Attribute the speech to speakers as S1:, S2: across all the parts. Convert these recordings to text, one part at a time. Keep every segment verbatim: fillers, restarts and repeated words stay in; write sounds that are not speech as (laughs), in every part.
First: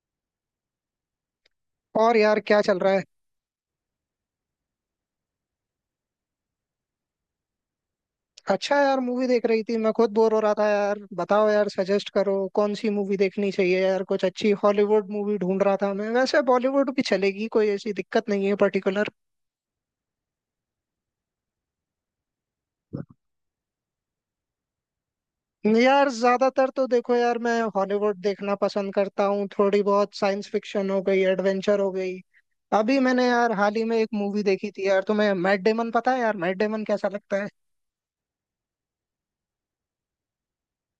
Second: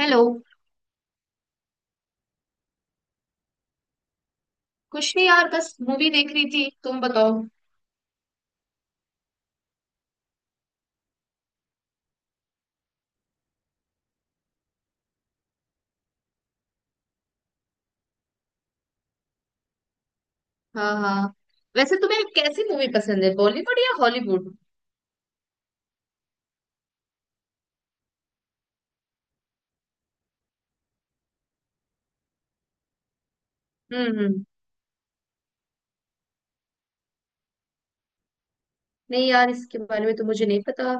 S1: Hello.
S2: और यार क्या चल रहा है।
S1: कुछ नहीं यार, बस मूवी देख रही थी। तुम बताओ।
S2: अच्छा यार मूवी देख रही थी। मैं खुद बोर हो रहा था यार। बताओ यार, सजेस्ट करो कौन सी मूवी देखनी चाहिए यार। कुछ अच्छी हॉलीवुड मूवी ढूंढ रहा था मैं। वैसे बॉलीवुड भी चलेगी, कोई ऐसी दिक्कत नहीं है पर्टिकुलर।
S1: हाँ हाँ। वैसे तुम्हें कैसी मूवी पसंद है, बॉलीवुड या हॉलीवुड?
S2: यार ज्यादातर तो देखो यार मैं हॉलीवुड देखना पसंद करता हूँ। थोड़ी बहुत साइंस फिक्शन हो गई, एडवेंचर हो गई। अभी मैंने यार हाल ही में
S1: हम्म
S2: एक मूवी
S1: हम्म।
S2: देखी थी यार। तुम्हें मैट डेमन पता है? यार मैट डेमन कैसा लगता है?
S1: नहीं यार, इसके बारे में तो मुझे नहीं पता।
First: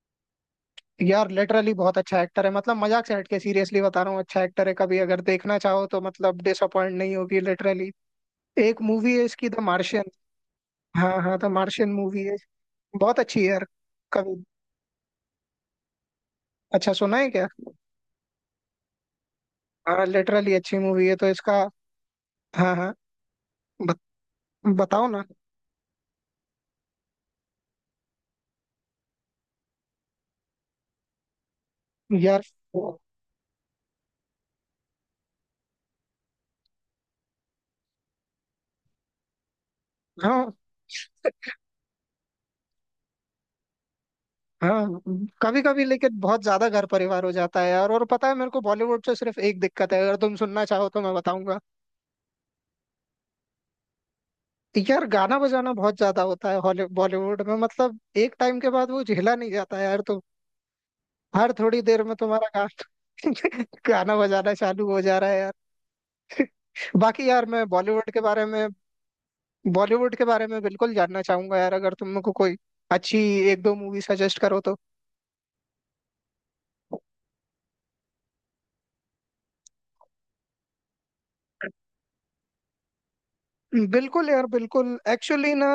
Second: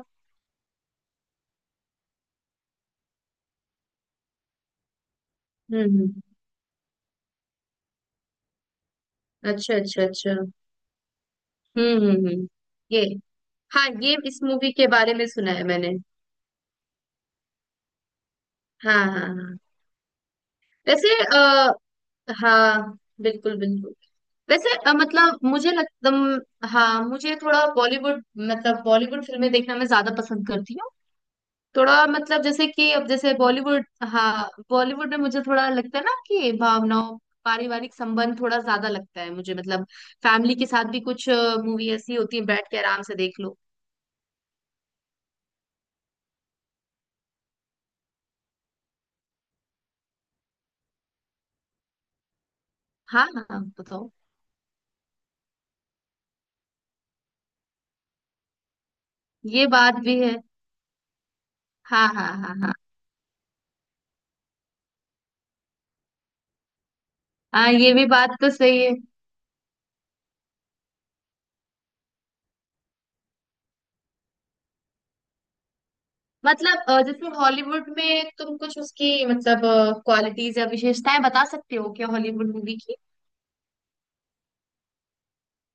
S2: यार लिटरली बहुत अच्छा एक्टर है। मतलब मजाक से हटके सीरियसली बता रहा हूँ, अच्छा एक्टर है। कभी अगर देखना
S1: हम्म
S2: चाहो तो
S1: हम्म।
S2: मतलब डिसअपॉइंट नहीं होगी, लिटरली। एक मूवी है इसकी, द
S1: अच्छा अच्छा
S2: मार्शियन।
S1: अच्छा।
S2: हाँ हाँ, द मार्शियन
S1: हम्म
S2: मूवी
S1: हम्म
S2: है।
S1: हम्म। ये।
S2: बहुत अच्छी है यार।
S1: हाँ, ये इस
S2: कभी।
S1: मूवी के बारे में सुना है मैंने।
S2: अच्छा, सुना है क्या?
S1: हाँ हाँ हाँ।
S2: हाँ लिटरली अच्छी मूवी
S1: वैसे
S2: है, तो इसका।
S1: आ,
S2: हाँ
S1: हाँ
S2: हाँ।
S1: बिल्कुल बिल्कुल।
S2: बत,
S1: वैसे अ,
S2: बताओ ना
S1: मतलब मुझे लगता हाँ, मुझे थोड़ा बॉलीवुड मतलब बॉलीवुड फिल्में देखना मैं ज्यादा पसंद करती हूँ। थोड़ा
S2: यार।
S1: मतलब जैसे कि अब जैसे बॉलीवुड। हाँ, बॉलीवुड में मुझे थोड़ा लगता है ना कि भावनाओं, पारिवारिक संबंध थोड़ा ज्यादा लगता है मुझे मतलब।
S2: हाँ
S1: फैमिली के साथ भी कुछ मूवी ऐसी होती है, बैठ के आराम से देख लो।
S2: हाँ। कभी कभी लेकिन बहुत ज्यादा घर परिवार हो जाता है यार। और पता है मेरे को बॉलीवुड से सिर्फ एक दिक्कत है, अगर तुम सुनना चाहो तो मैं बताऊंगा।
S1: हाँ हाँ बताओ।
S2: यार गाना बजाना बहुत ज्यादा होता है हॉली- बॉलीवुड में, मतलब एक टाइम के बाद वो झेला नहीं
S1: ये
S2: जाता है
S1: बात
S2: यार।
S1: भी
S2: तो
S1: है।
S2: हर थोड़ी देर
S1: हाँ
S2: में
S1: हाँ
S2: तुम्हारा
S1: हाँ हाँ।
S2: गाना (laughs) गाना बजाना चालू हो जा रहा है यार। बाकी यार मैं
S1: हाँ, ये भी
S2: बॉलीवुड के
S1: बात
S2: बारे
S1: तो
S2: में,
S1: सही है।
S2: बॉलीवुड के बारे में बिल्कुल जानना चाहूंगा यार। अगर तुम मेरे को कोई अच्छी एक दो मूवी सजेस्ट करो तो।
S1: मतलब अ, जैसे हॉलीवुड में तुम कुछ उसकी मतलब क्वालिटीज या विशेषताएं बता सकते हो क्या, हॉलीवुड मूवी की?
S2: बिल्कुल यार बिल्कुल। एक्चुअली ना,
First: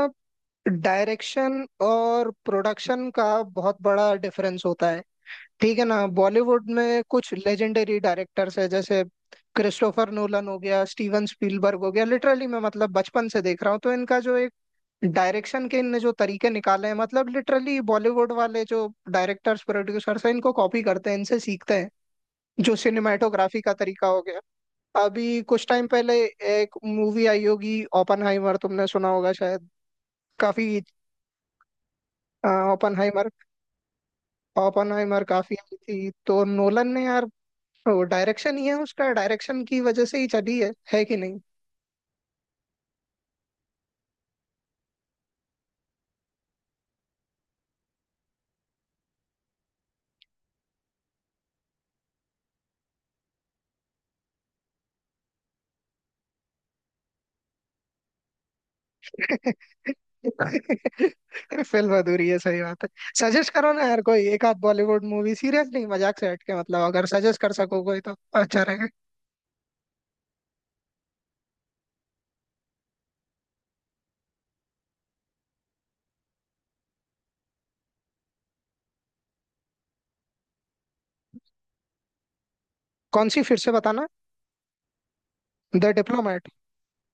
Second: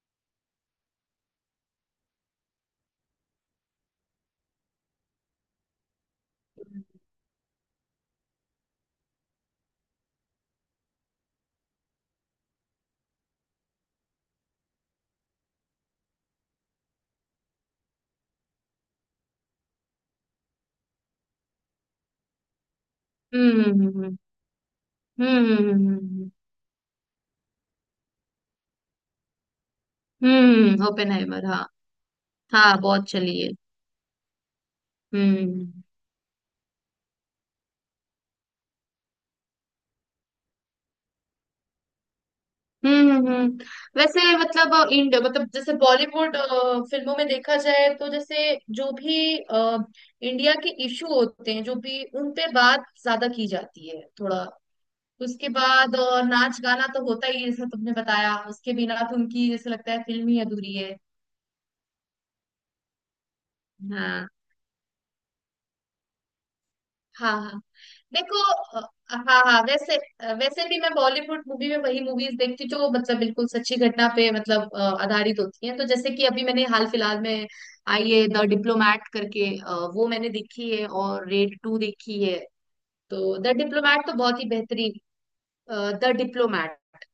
S2: डायरेक्शन और प्रोडक्शन का बहुत बड़ा डिफरेंस होता है, ठीक है ना। बॉलीवुड में कुछ लेजेंडरी डायरेक्टर्स है, जैसे क्रिस्टोफर नोलन हो गया, स्टीवन स्पीलबर्ग हो गया। लिटरली मैं मतलब बचपन से देख रहा हूँ। तो इनका जो एक डायरेक्शन के इनने जो तरीके निकाले हैं मतलब लिटरली बॉलीवुड वाले जो डायरेक्टर्स प्रोड्यूसर्स हैं इनको कॉपी करते हैं, इनसे सीखते हैं। जो सिनेमाटोग्राफी
S1: हम्म
S2: का तरीका
S1: हम्म
S2: हो गया। अभी
S1: हम्म।
S2: कुछ
S1: हम्म
S2: टाइम पहले
S1: हम्म
S2: एक मूवी आई होगी, ओपनहाइमर, तुमने सुना होगा शायद। काफी।
S1: हम्म, ओपेनहाइमर हाँ। हाँ बहुत
S2: ओपनहाइमर,
S1: चली है।
S2: ओपनहाइमर काफी
S1: हम्म
S2: आई थी, तो नोलन ने यार तो डायरेक्शन ही है उसका, डायरेक्शन की वजह से ही चली है है कि नहीं।
S1: हम्म हम्म, हम्म। वैसे मतलब अ, इंड मतलब जैसे बॉलीवुड अ, फिल्मों में देखा जाए तो जैसे जो भी अ, इंडिया के इशू होते हैं, जो भी उन पे बात ज्यादा की जाती है थोड़ा। उसके बाद अ, नाच गाना तो होता ही है, जैसा तुमने बताया उसके बिना तो उनकी जैसे लगता
S2: (laughs)
S1: है फिल्म ही अधूरी है।
S2: फिल्म अधूरी है, सही बात है। सजेस्ट करो ना यार कोई
S1: हाँ
S2: एक आध बॉलीवुड मूवी। सीरियस नहीं मजाक से हट के मतलब अगर
S1: हाँ
S2: सजेस्ट कर
S1: हाँ,
S2: सको कोई तो
S1: देखो
S2: अच्छा
S1: अ,
S2: रहेगा।
S1: हाँ हाँ, वैसे अ, वैसे भी मैं बॉलीवुड मूवी में वही मूवीज देखती हूँ जो मतलब बिल्कुल सच्ची घटना पे मतलब अ, आधारित होती हैं। तो जैसे कि अभी मैंने हाल फिलहाल में आई है द डिप्लोमैट करके, अ, वो मैंने देखी है और रेड टू देखी है।
S2: कौन
S1: तो
S2: सी
S1: द
S2: फिर से
S1: डिप्लोमैट
S2: बताना?
S1: तो बहुत ही बेहतरीन।
S2: The
S1: the
S2: Diplomat.
S1: डिप्लोमैट।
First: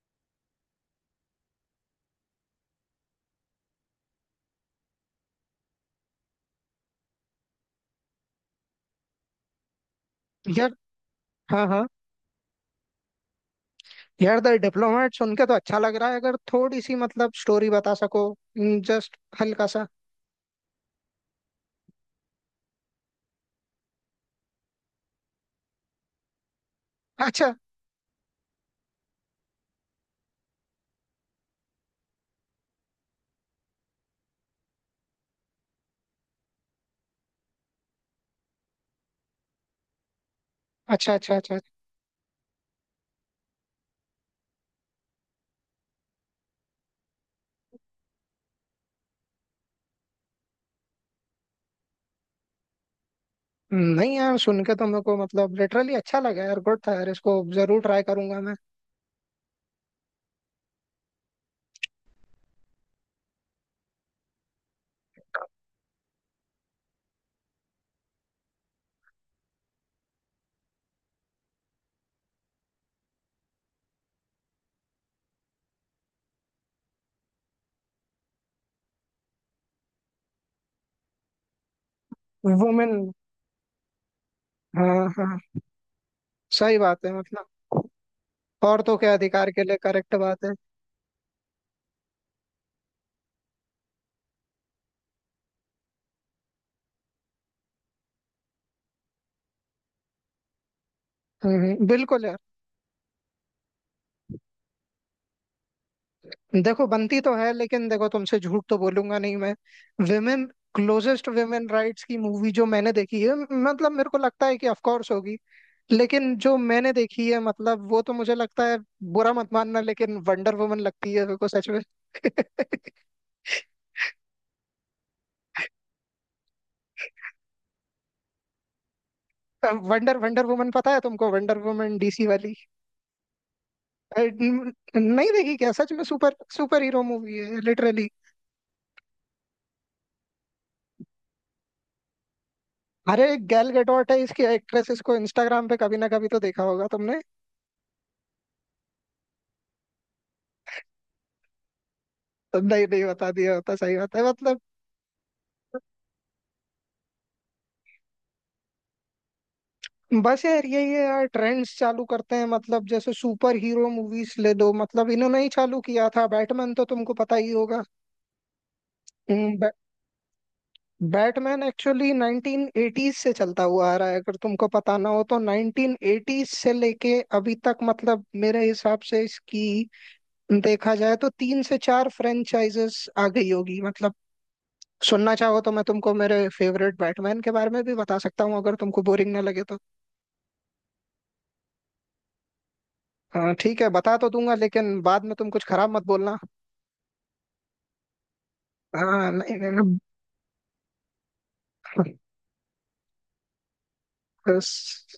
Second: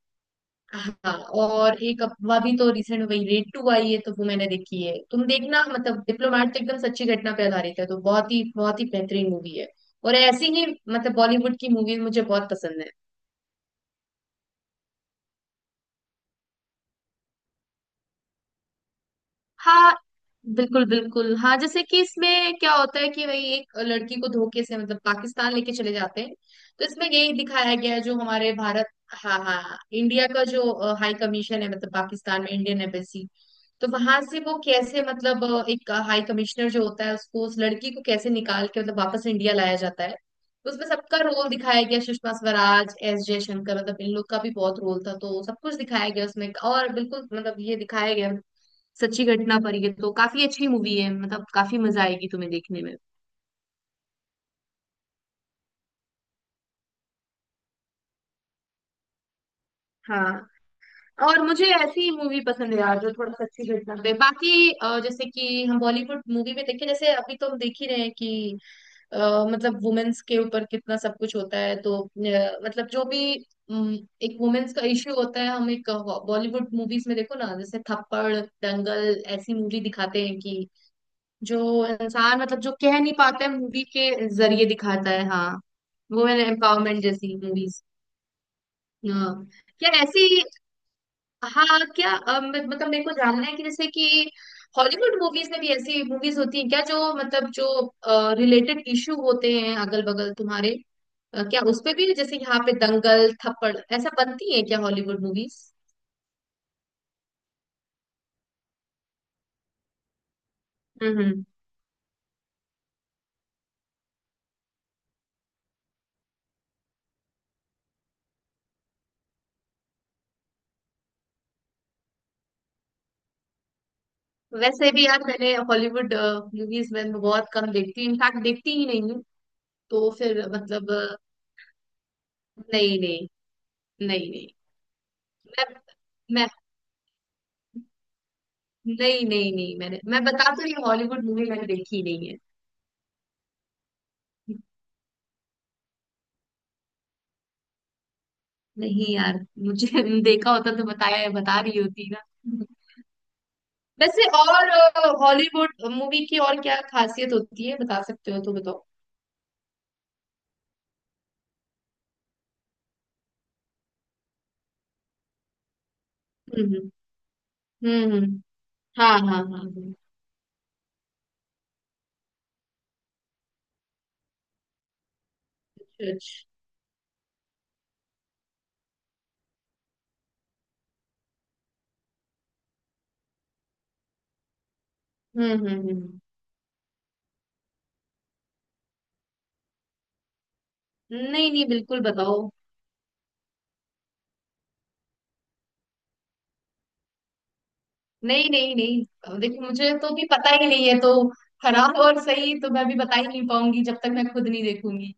S1: हाँ। और एक अफवाह भी, तो रिसेंट में वही रेड टू आई है तो वो मैंने देखी है। तुम देखना मतलब डिप्लोमेट तो एकदम सच्ची घटना पे आधारित है, तो बहुत ही बहुत ही बेहतरीन मूवी है। और ऐसी ही
S2: यार
S1: मतलब बॉलीवुड
S2: हाँ
S1: की
S2: हाँ,
S1: मूवीज मुझे बहुत पसंद है।
S2: यार द डिप्लोमेट सुन के तो अच्छा लग रहा है। अगर थोड़ी सी मतलब स्टोरी बता सको, जस्ट हल्का सा।
S1: हाँ बिल्कुल बिल्कुल। हाँ, जैसे कि इसमें क्या होता है कि वही एक लड़की को धोखे से मतलब पाकिस्तान लेके चले जाते हैं। तो इसमें यही
S2: अच्छा
S1: दिखाया गया है जो हमारे भारत। हाँ हाँ हाँ, इंडिया का जो अ, हाई कमीशन है मतलब पाकिस्तान में इंडियन एम्बेसी। तो वहां से वो कैसे मतलब अ, एक हाई कमिश्नर जो होता है उसको उस लड़की को कैसे निकाल के मतलब वापस इंडिया लाया जाता है। तो उसमें
S2: अच्छा
S1: सबका
S2: अच्छा।
S1: रोल
S2: अच्छा
S1: दिखाया गया, सुषमा स्वराज, एस जयशंकर, मतलब इन लोग का भी बहुत रोल था। तो सब कुछ दिखाया गया उसमें और बिल्कुल मतलब ये दिखाया गया सच्ची घटना पर। ये तो काफी अच्छी मूवी है मतलब काफी मजा आएगी तुम्हें देखने में।
S2: नहीं यार सुन के तो मेरे को मतलब लिटरली अच्छा लगा यार, गुड था यार। इसको जरूर ट्राई करूंगा मैं।
S1: हाँ। और मुझे ऐसी मूवी पसंद है यार जो थोड़ा सच्ची घटना पे, बाकी अ, जैसे कि हम बॉलीवुड मूवी में देखें, जैसे अभी तो हम देख ही रहे हैं कि अ, मतलब वुमेन्स के ऊपर कितना सब कुछ होता है, तो अ, मतलब जो भी अम, एक वुमेन्स का इश्यू होता है हम एक बॉलीवुड मूवीज में देखो ना, जैसे थप्पड़, दंगल, ऐसी मूवी दिखाते हैं कि जो इंसान मतलब जो
S2: वुमेन।
S1: कह नहीं पाता है मूवी के जरिए
S2: हाँ
S1: दिखाता है।
S2: हाँ,
S1: हाँ, वुमेन
S2: सही
S1: एम्पावरमेंट
S2: बात है
S1: जैसी
S2: मतलब,
S1: मूवीज।
S2: औरतों के
S1: हाँ
S2: अधिकार के लिए,
S1: क्या
S2: करेक्ट
S1: ऐसी,
S2: बात है।
S1: हाँ क्या अ, म- मतलब मेरे को जानना है कि जैसे कि हॉलीवुड मूवीज में भी ऐसी मूवीज होती हैं क्या, जो मतलब जो रिलेटेड इशू होते हैं अगल बगल तुम्हारे, अ,
S2: हम्म
S1: क्या
S2: हम्म,
S1: उसपे भी
S2: बिल्कुल यार।
S1: जैसे यहाँ पे दंगल थप्पड़ ऐसा बनती है क्या हॉलीवुड मूवीज?
S2: देखो बनती तो है लेकिन देखो तुमसे झूठ तो बोलूंगा नहीं मैं। विमेन,
S1: हम्म
S2: क्लोजेस्ट
S1: हम्म।
S2: विमेन राइट्स की मूवी जो मैंने देखी है, मतलब मेरे को लगता है कि ऑफ कोर्स होगी, लेकिन जो मैंने देखी है मतलब वो तो मुझे लगता है, बुरा मत मानना, लेकिन वंडर वुमन लगती है मेरे को सच में। (laughs)
S1: वैसे भी यार मैंने हॉलीवुड मूवीज में बहुत कम देखती हूँ, इनफैक्ट देखती ही नहीं हूँ तो
S2: वंडर, वंडर
S1: फिर
S2: वुमन पता
S1: मतलब।
S2: है तुमको? वंडर वुमन डीसी वाली।
S1: नहीं नहीं
S2: अ,
S1: नहीं नहीं।
S2: न- नहीं देखी
S1: मैं
S2: क्या सच में? सुपर
S1: मैं
S2: सुपर हीरो मूवी है लिटरली।
S1: नहीं नहीं नहीं, मैंने मैं बता तो रही हूँ, हॉलीवुड मूवी मैंने देखी नहीं है।
S2: अरे गैल गैडोट है इसकी एक्ट्रेस, इसको इंस्टाग्राम पे कभी ना कभी तो देखा होगा तुमने।
S1: नहीं यार, मुझे (laughs) देखा होता तो बताया, बता रही होती ना।
S2: तो नहीं, नहीं बता दिया होता, सही बात है
S1: वैसे
S2: मतलब।
S1: और हॉलीवुड मूवी की और क्या खासियत होती है, बता सकते हो तो बताओ।
S2: बस यार यही है यार, ट्रेंड्स चालू करते हैं मतलब। जैसे सुपर हीरो मूवीज ले लो, मतलब इन्होंने ही चालू किया था। बैटमैन
S1: हम्म
S2: तो तुमको पता ही होगा।
S1: हम्म हम्म, हाँ हाँ
S2: हम्म,
S1: हाँ
S2: बै,
S1: हाँ,
S2: बैटमैन एक्चुअली नाइन्टीन एटीज़ से चलता हुआ आ रहा है, अगर तुमको पता ना हो तो।
S1: अच्छा अच्छा।
S2: नाइन्टीन एटीज़ से लेके अभी तक मतलब मेरे हिसाब से इसकी देखा जाए तो तीन से चार फ्रेंचाइजेस आ गई होगी। मतलब सुनना
S1: हम्म
S2: चाहो तो
S1: हम्म
S2: मैं तुमको
S1: हम्म।
S2: मेरे फेवरेट बैटमैन के बारे में भी बता सकता हूँ, अगर तुमको बोरिंग ना लगे तो।
S1: नहीं नहीं, बिल्कुल बताओ।
S2: हाँ ठीक है बता तो दूंगा, लेकिन बाद में तुम कुछ खराब मत बोलना।
S1: नहीं नहीं नहीं,
S2: हाँ
S1: अब
S2: नहीं
S1: देखो
S2: नहीं
S1: मुझे
S2: नहीं,
S1: तो भी पता ही नहीं है तो खराब और सही तो मैं भी बता ही नहीं पाऊंगी जब तक मैं खुद नहीं
S2: बस
S1: देखूंगी।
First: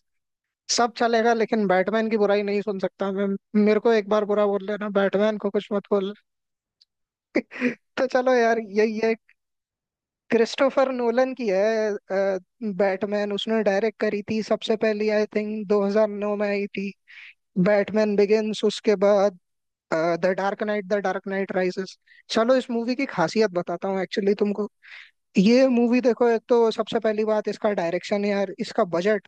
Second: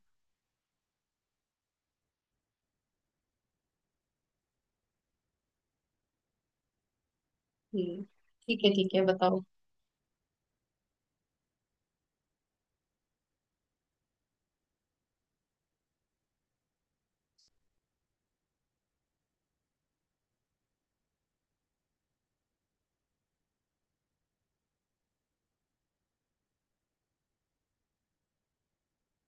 S2: सब चलेगा, लेकिन बैटमैन की बुराई नहीं सुन सकता मैं। मेरे को एक बार बुरा बोल लेना, बैटमैन को कुछ मत बोल।
S1: हम्म,
S2: तो चलो यार,
S1: ठीक है
S2: ये
S1: ठीक है,
S2: ये
S1: बताओ।
S2: क्रिस्टोफर नोलन की है। बैटमैन उसने डायरेक्ट करी थी, सबसे पहली आई थिंक दो हज़ार नौ में आई थी, बैटमैन बिगिंस। उसके बाद the dark knight, the dark knight rises. चलो इस मूवी की खासियत बताता हूँ एक्चुअली तुमको। ये मूवी देखो, एक तो सबसे पहली बात इसका डायरेक्शन यार, इसका बजट,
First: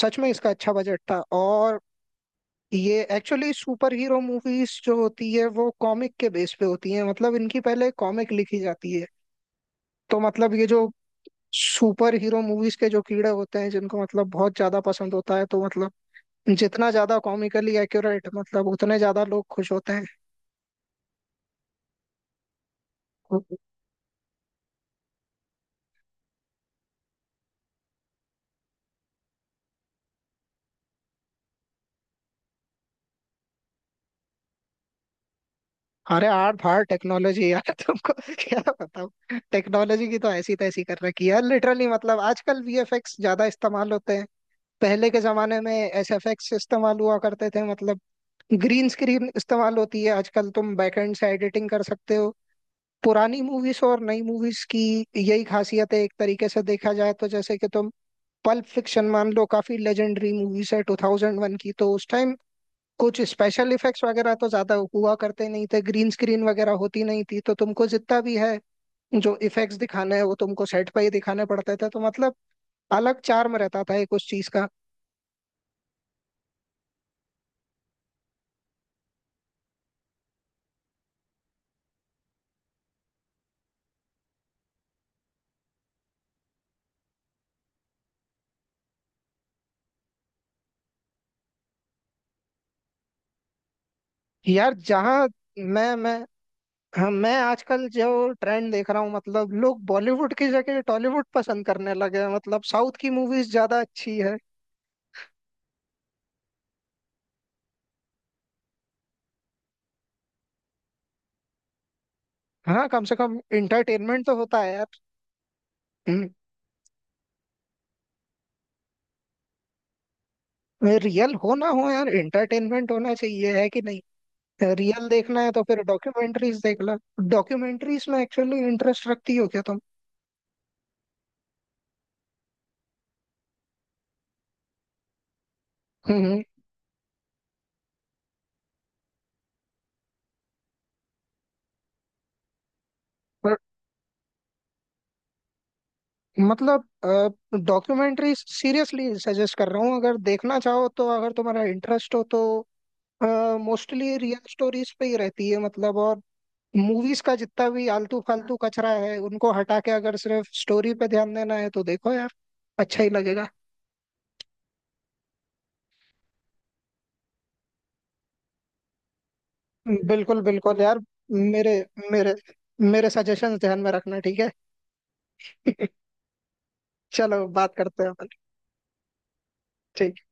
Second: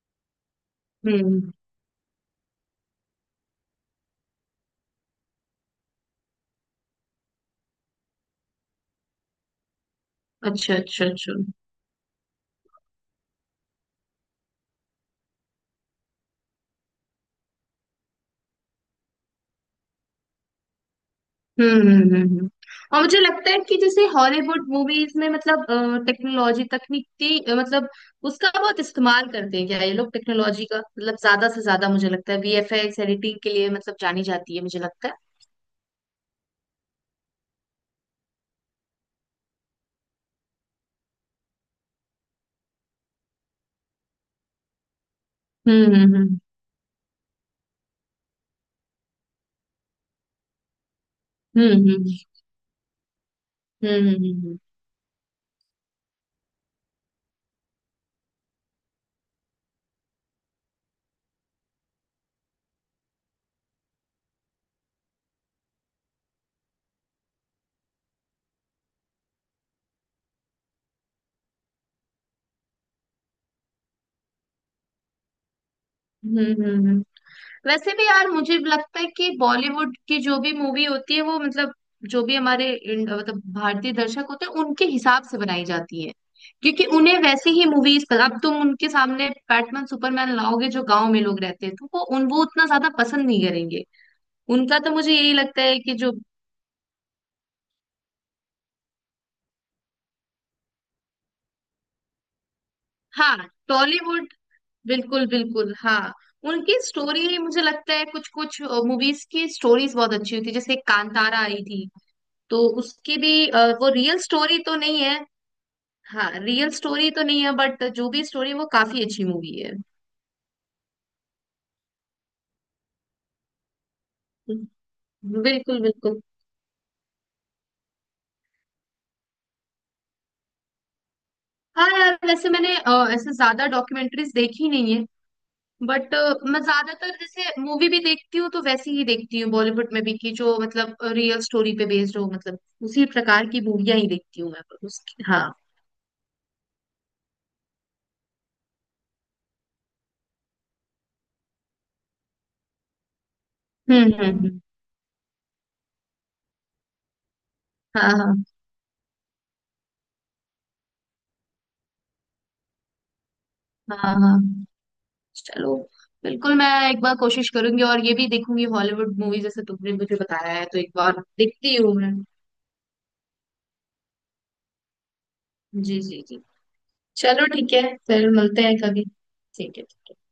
S2: सच में इसका अच्छा बजट था।
S1: हम्म,
S2: और ये एक्चुअली, सुपर हीरो मूवीज जो होती है वो कॉमिक के बेस पे होती है, मतलब इनकी पहले कॉमिक लिखी जाती है। तो मतलब ये
S1: अच्छा
S2: जो
S1: अच्छा अच्छा।
S2: सुपर हीरो मूवीज के जो कीड़े होते हैं जिनको मतलब बहुत ज्यादा पसंद होता है, तो मतलब जितना ज्यादा कॉमिकली एक्यूरेट मतलब उतने ज्यादा लोग खुश होते
S1: हम्म हम्म हम्म हम्म। और मुझे लगता
S2: हैं।
S1: है कि जैसे हॉलीवुड मूवीज में मतलब टेक्नोलॉजी तकनीक की अ, मतलब उसका बहुत इस्तेमाल करते हैं क्या ये लोग, टेक्नोलॉजी का मतलब ज्यादा से ज्यादा मुझे लगता है वी एफ एक्स एडिटिंग के लिए मतलब जानी जाती है, मुझे लगता है।
S2: अरे आर्ट फाड़ टेक्नोलॉजी (laughs) यार तुमको क्या बताऊं, टेक्नोलॉजी की तो ऐसी तैसी कर रखी है यार, लिटरली। मतलब आजकल वीएफएक्स ज्यादा इस्तेमाल होते हैं, पहले के जमाने में
S1: हम्म हम्म
S2: एसएफएक्स इस्तेमाल हुआ करते थे। मतलब ग्रीन स्क्रीन इस्तेमाल होती है आजकल, तुम बैकएंड से एडिटिंग कर
S1: हम्म
S2: सकते हो। पुरानी मूवीज और
S1: हम्म
S2: नई
S1: हम्म
S2: मूवीज की यही खासियत है एक तरीके से देखा जाए तो। जैसे कि तुम पल्प फिक्शन मान लो, काफी लेजेंडरी मूवीज है ट्वेंटी ओ वन की। तो उस टाइम कुछ स्पेशल इफेक्ट्स वगैरह तो ज्यादा हुआ करते नहीं थे, ग्रीन स्क्रीन वगैरह होती नहीं थी। तो तुमको जितना भी है जो इफेक्ट्स दिखाने हैं वो तुमको सेट पे ही दिखाने पड़ते थे। तो मतलब अलग चार्म रहता था एक उस चीज का
S1: हम्म हम्म हम्म हम्म हम्म, हम्म, हम्म, हम्म, वैसे भी यार मुझे लगता है कि बॉलीवुड की जो भी मूवी होती है वो मतलब जो भी हमारे इंड- मतलब भारतीय दर्शक होते हैं उनके हिसाब से बनाई जाती है। क्योंकि उन्हें वैसे ही मूवीज, अब तुम उनके सामने बैटमैन सुपरमैन लाओगे, जो गांव में लोग रहते हैं तो वो उन वो उतना ज्यादा पसंद नहीं करेंगे।
S2: यार।
S1: उनका तो मुझे
S2: जहाँ
S1: यही लगता है कि
S2: मैं
S1: जो।
S2: मैं, हाँ, मैं आजकल जो ट्रेंड देख रहा हूँ मतलब लोग बॉलीवुड की जगह टॉलीवुड पसंद करने लगे हैं, मतलब साउथ की
S1: हाँ,
S2: मूवीज ज्यादा अच्छी
S1: टॉलीवुड,
S2: है।
S1: बिल्कुल बिल्कुल हाँ। उनकी स्टोरी मुझे लगता है कुछ कुछ मूवीज की स्टोरीज बहुत अच्छी होती है। जैसे कांतारा आई थी, तो
S2: हाँ कम से
S1: उसकी भी
S2: कम
S1: अ, वो रियल
S2: इंटरटेनमेंट तो
S1: स्टोरी
S2: होता है
S1: तो
S2: यार।
S1: नहीं है। हाँ, रियल स्टोरी तो नहीं है बट जो भी स्टोरी, वो काफी अच्छी मूवी है।
S2: रियल हो ना हो यार इंटरटेनमेंट होना चाहिए, है कि नहीं? रियल देखना है तो
S1: बिल्कुल
S2: फिर
S1: बिल्कुल।
S2: डॉक्यूमेंट्रीज देख लो। डॉक्यूमेंट्रीज में एक्चुअली इंटरेस्ट रखती हो क्या तुम?
S1: हाँ यार, वैसे मैंने अ, ऐसे ज्यादा डॉक्यूमेंट्रीज देखी नहीं है बट
S2: हम्म।
S1: मैं ज्यादातर, जैसे मूवी भी देखती हूँ तो वैसी ही देखती हूँ बॉलीवुड में भी, कि जो मतलब रियल स्टोरी पे बेस्ड हो मतलब उसी प्रकार
S2: पर
S1: की मूवियां ही देखती हूँ मैं। उसकी हाँ।
S2: मतलब डॉक्यूमेंट्रीज सीरियसली सजेस्ट कर रहा हूँ, अगर देखना चाहो तो, अगर तुम्हारा इंटरेस्ट हो तो।
S1: हम्म
S2: मोस्टली
S1: हम्म
S2: रियल
S1: हम्म।
S2: स्टोरीज पे ही रहती है मतलब, और मूवीज का जितना भी
S1: हाँ
S2: आलतू
S1: हाँ
S2: फालतू कचरा है उनको हटा के अगर सिर्फ स्टोरी पे ध्यान देना है तो देखो यार, अच्छा ही लगेगा।
S1: हाँ हाँ, चलो, बिल्कुल मैं एक बार कोशिश करूंगी और ये भी देखूंगी हॉलीवुड मूवी जैसे तुमने मुझे
S2: बिल्कुल
S1: बताया है, तो
S2: बिल्कुल
S1: एक
S2: यार।
S1: बार
S2: मेरे
S1: देखती हूँ मैं।
S2: मेरे मेरे सजेशंस ध्यान में रखना, ठीक है।
S1: जी जी जी।
S2: (laughs)
S1: चलो
S2: चलो
S1: ठीक
S2: बात
S1: है,
S2: करते हैं।
S1: फिर मिलते हैं कभी। ठीक है।
S2: ठीक।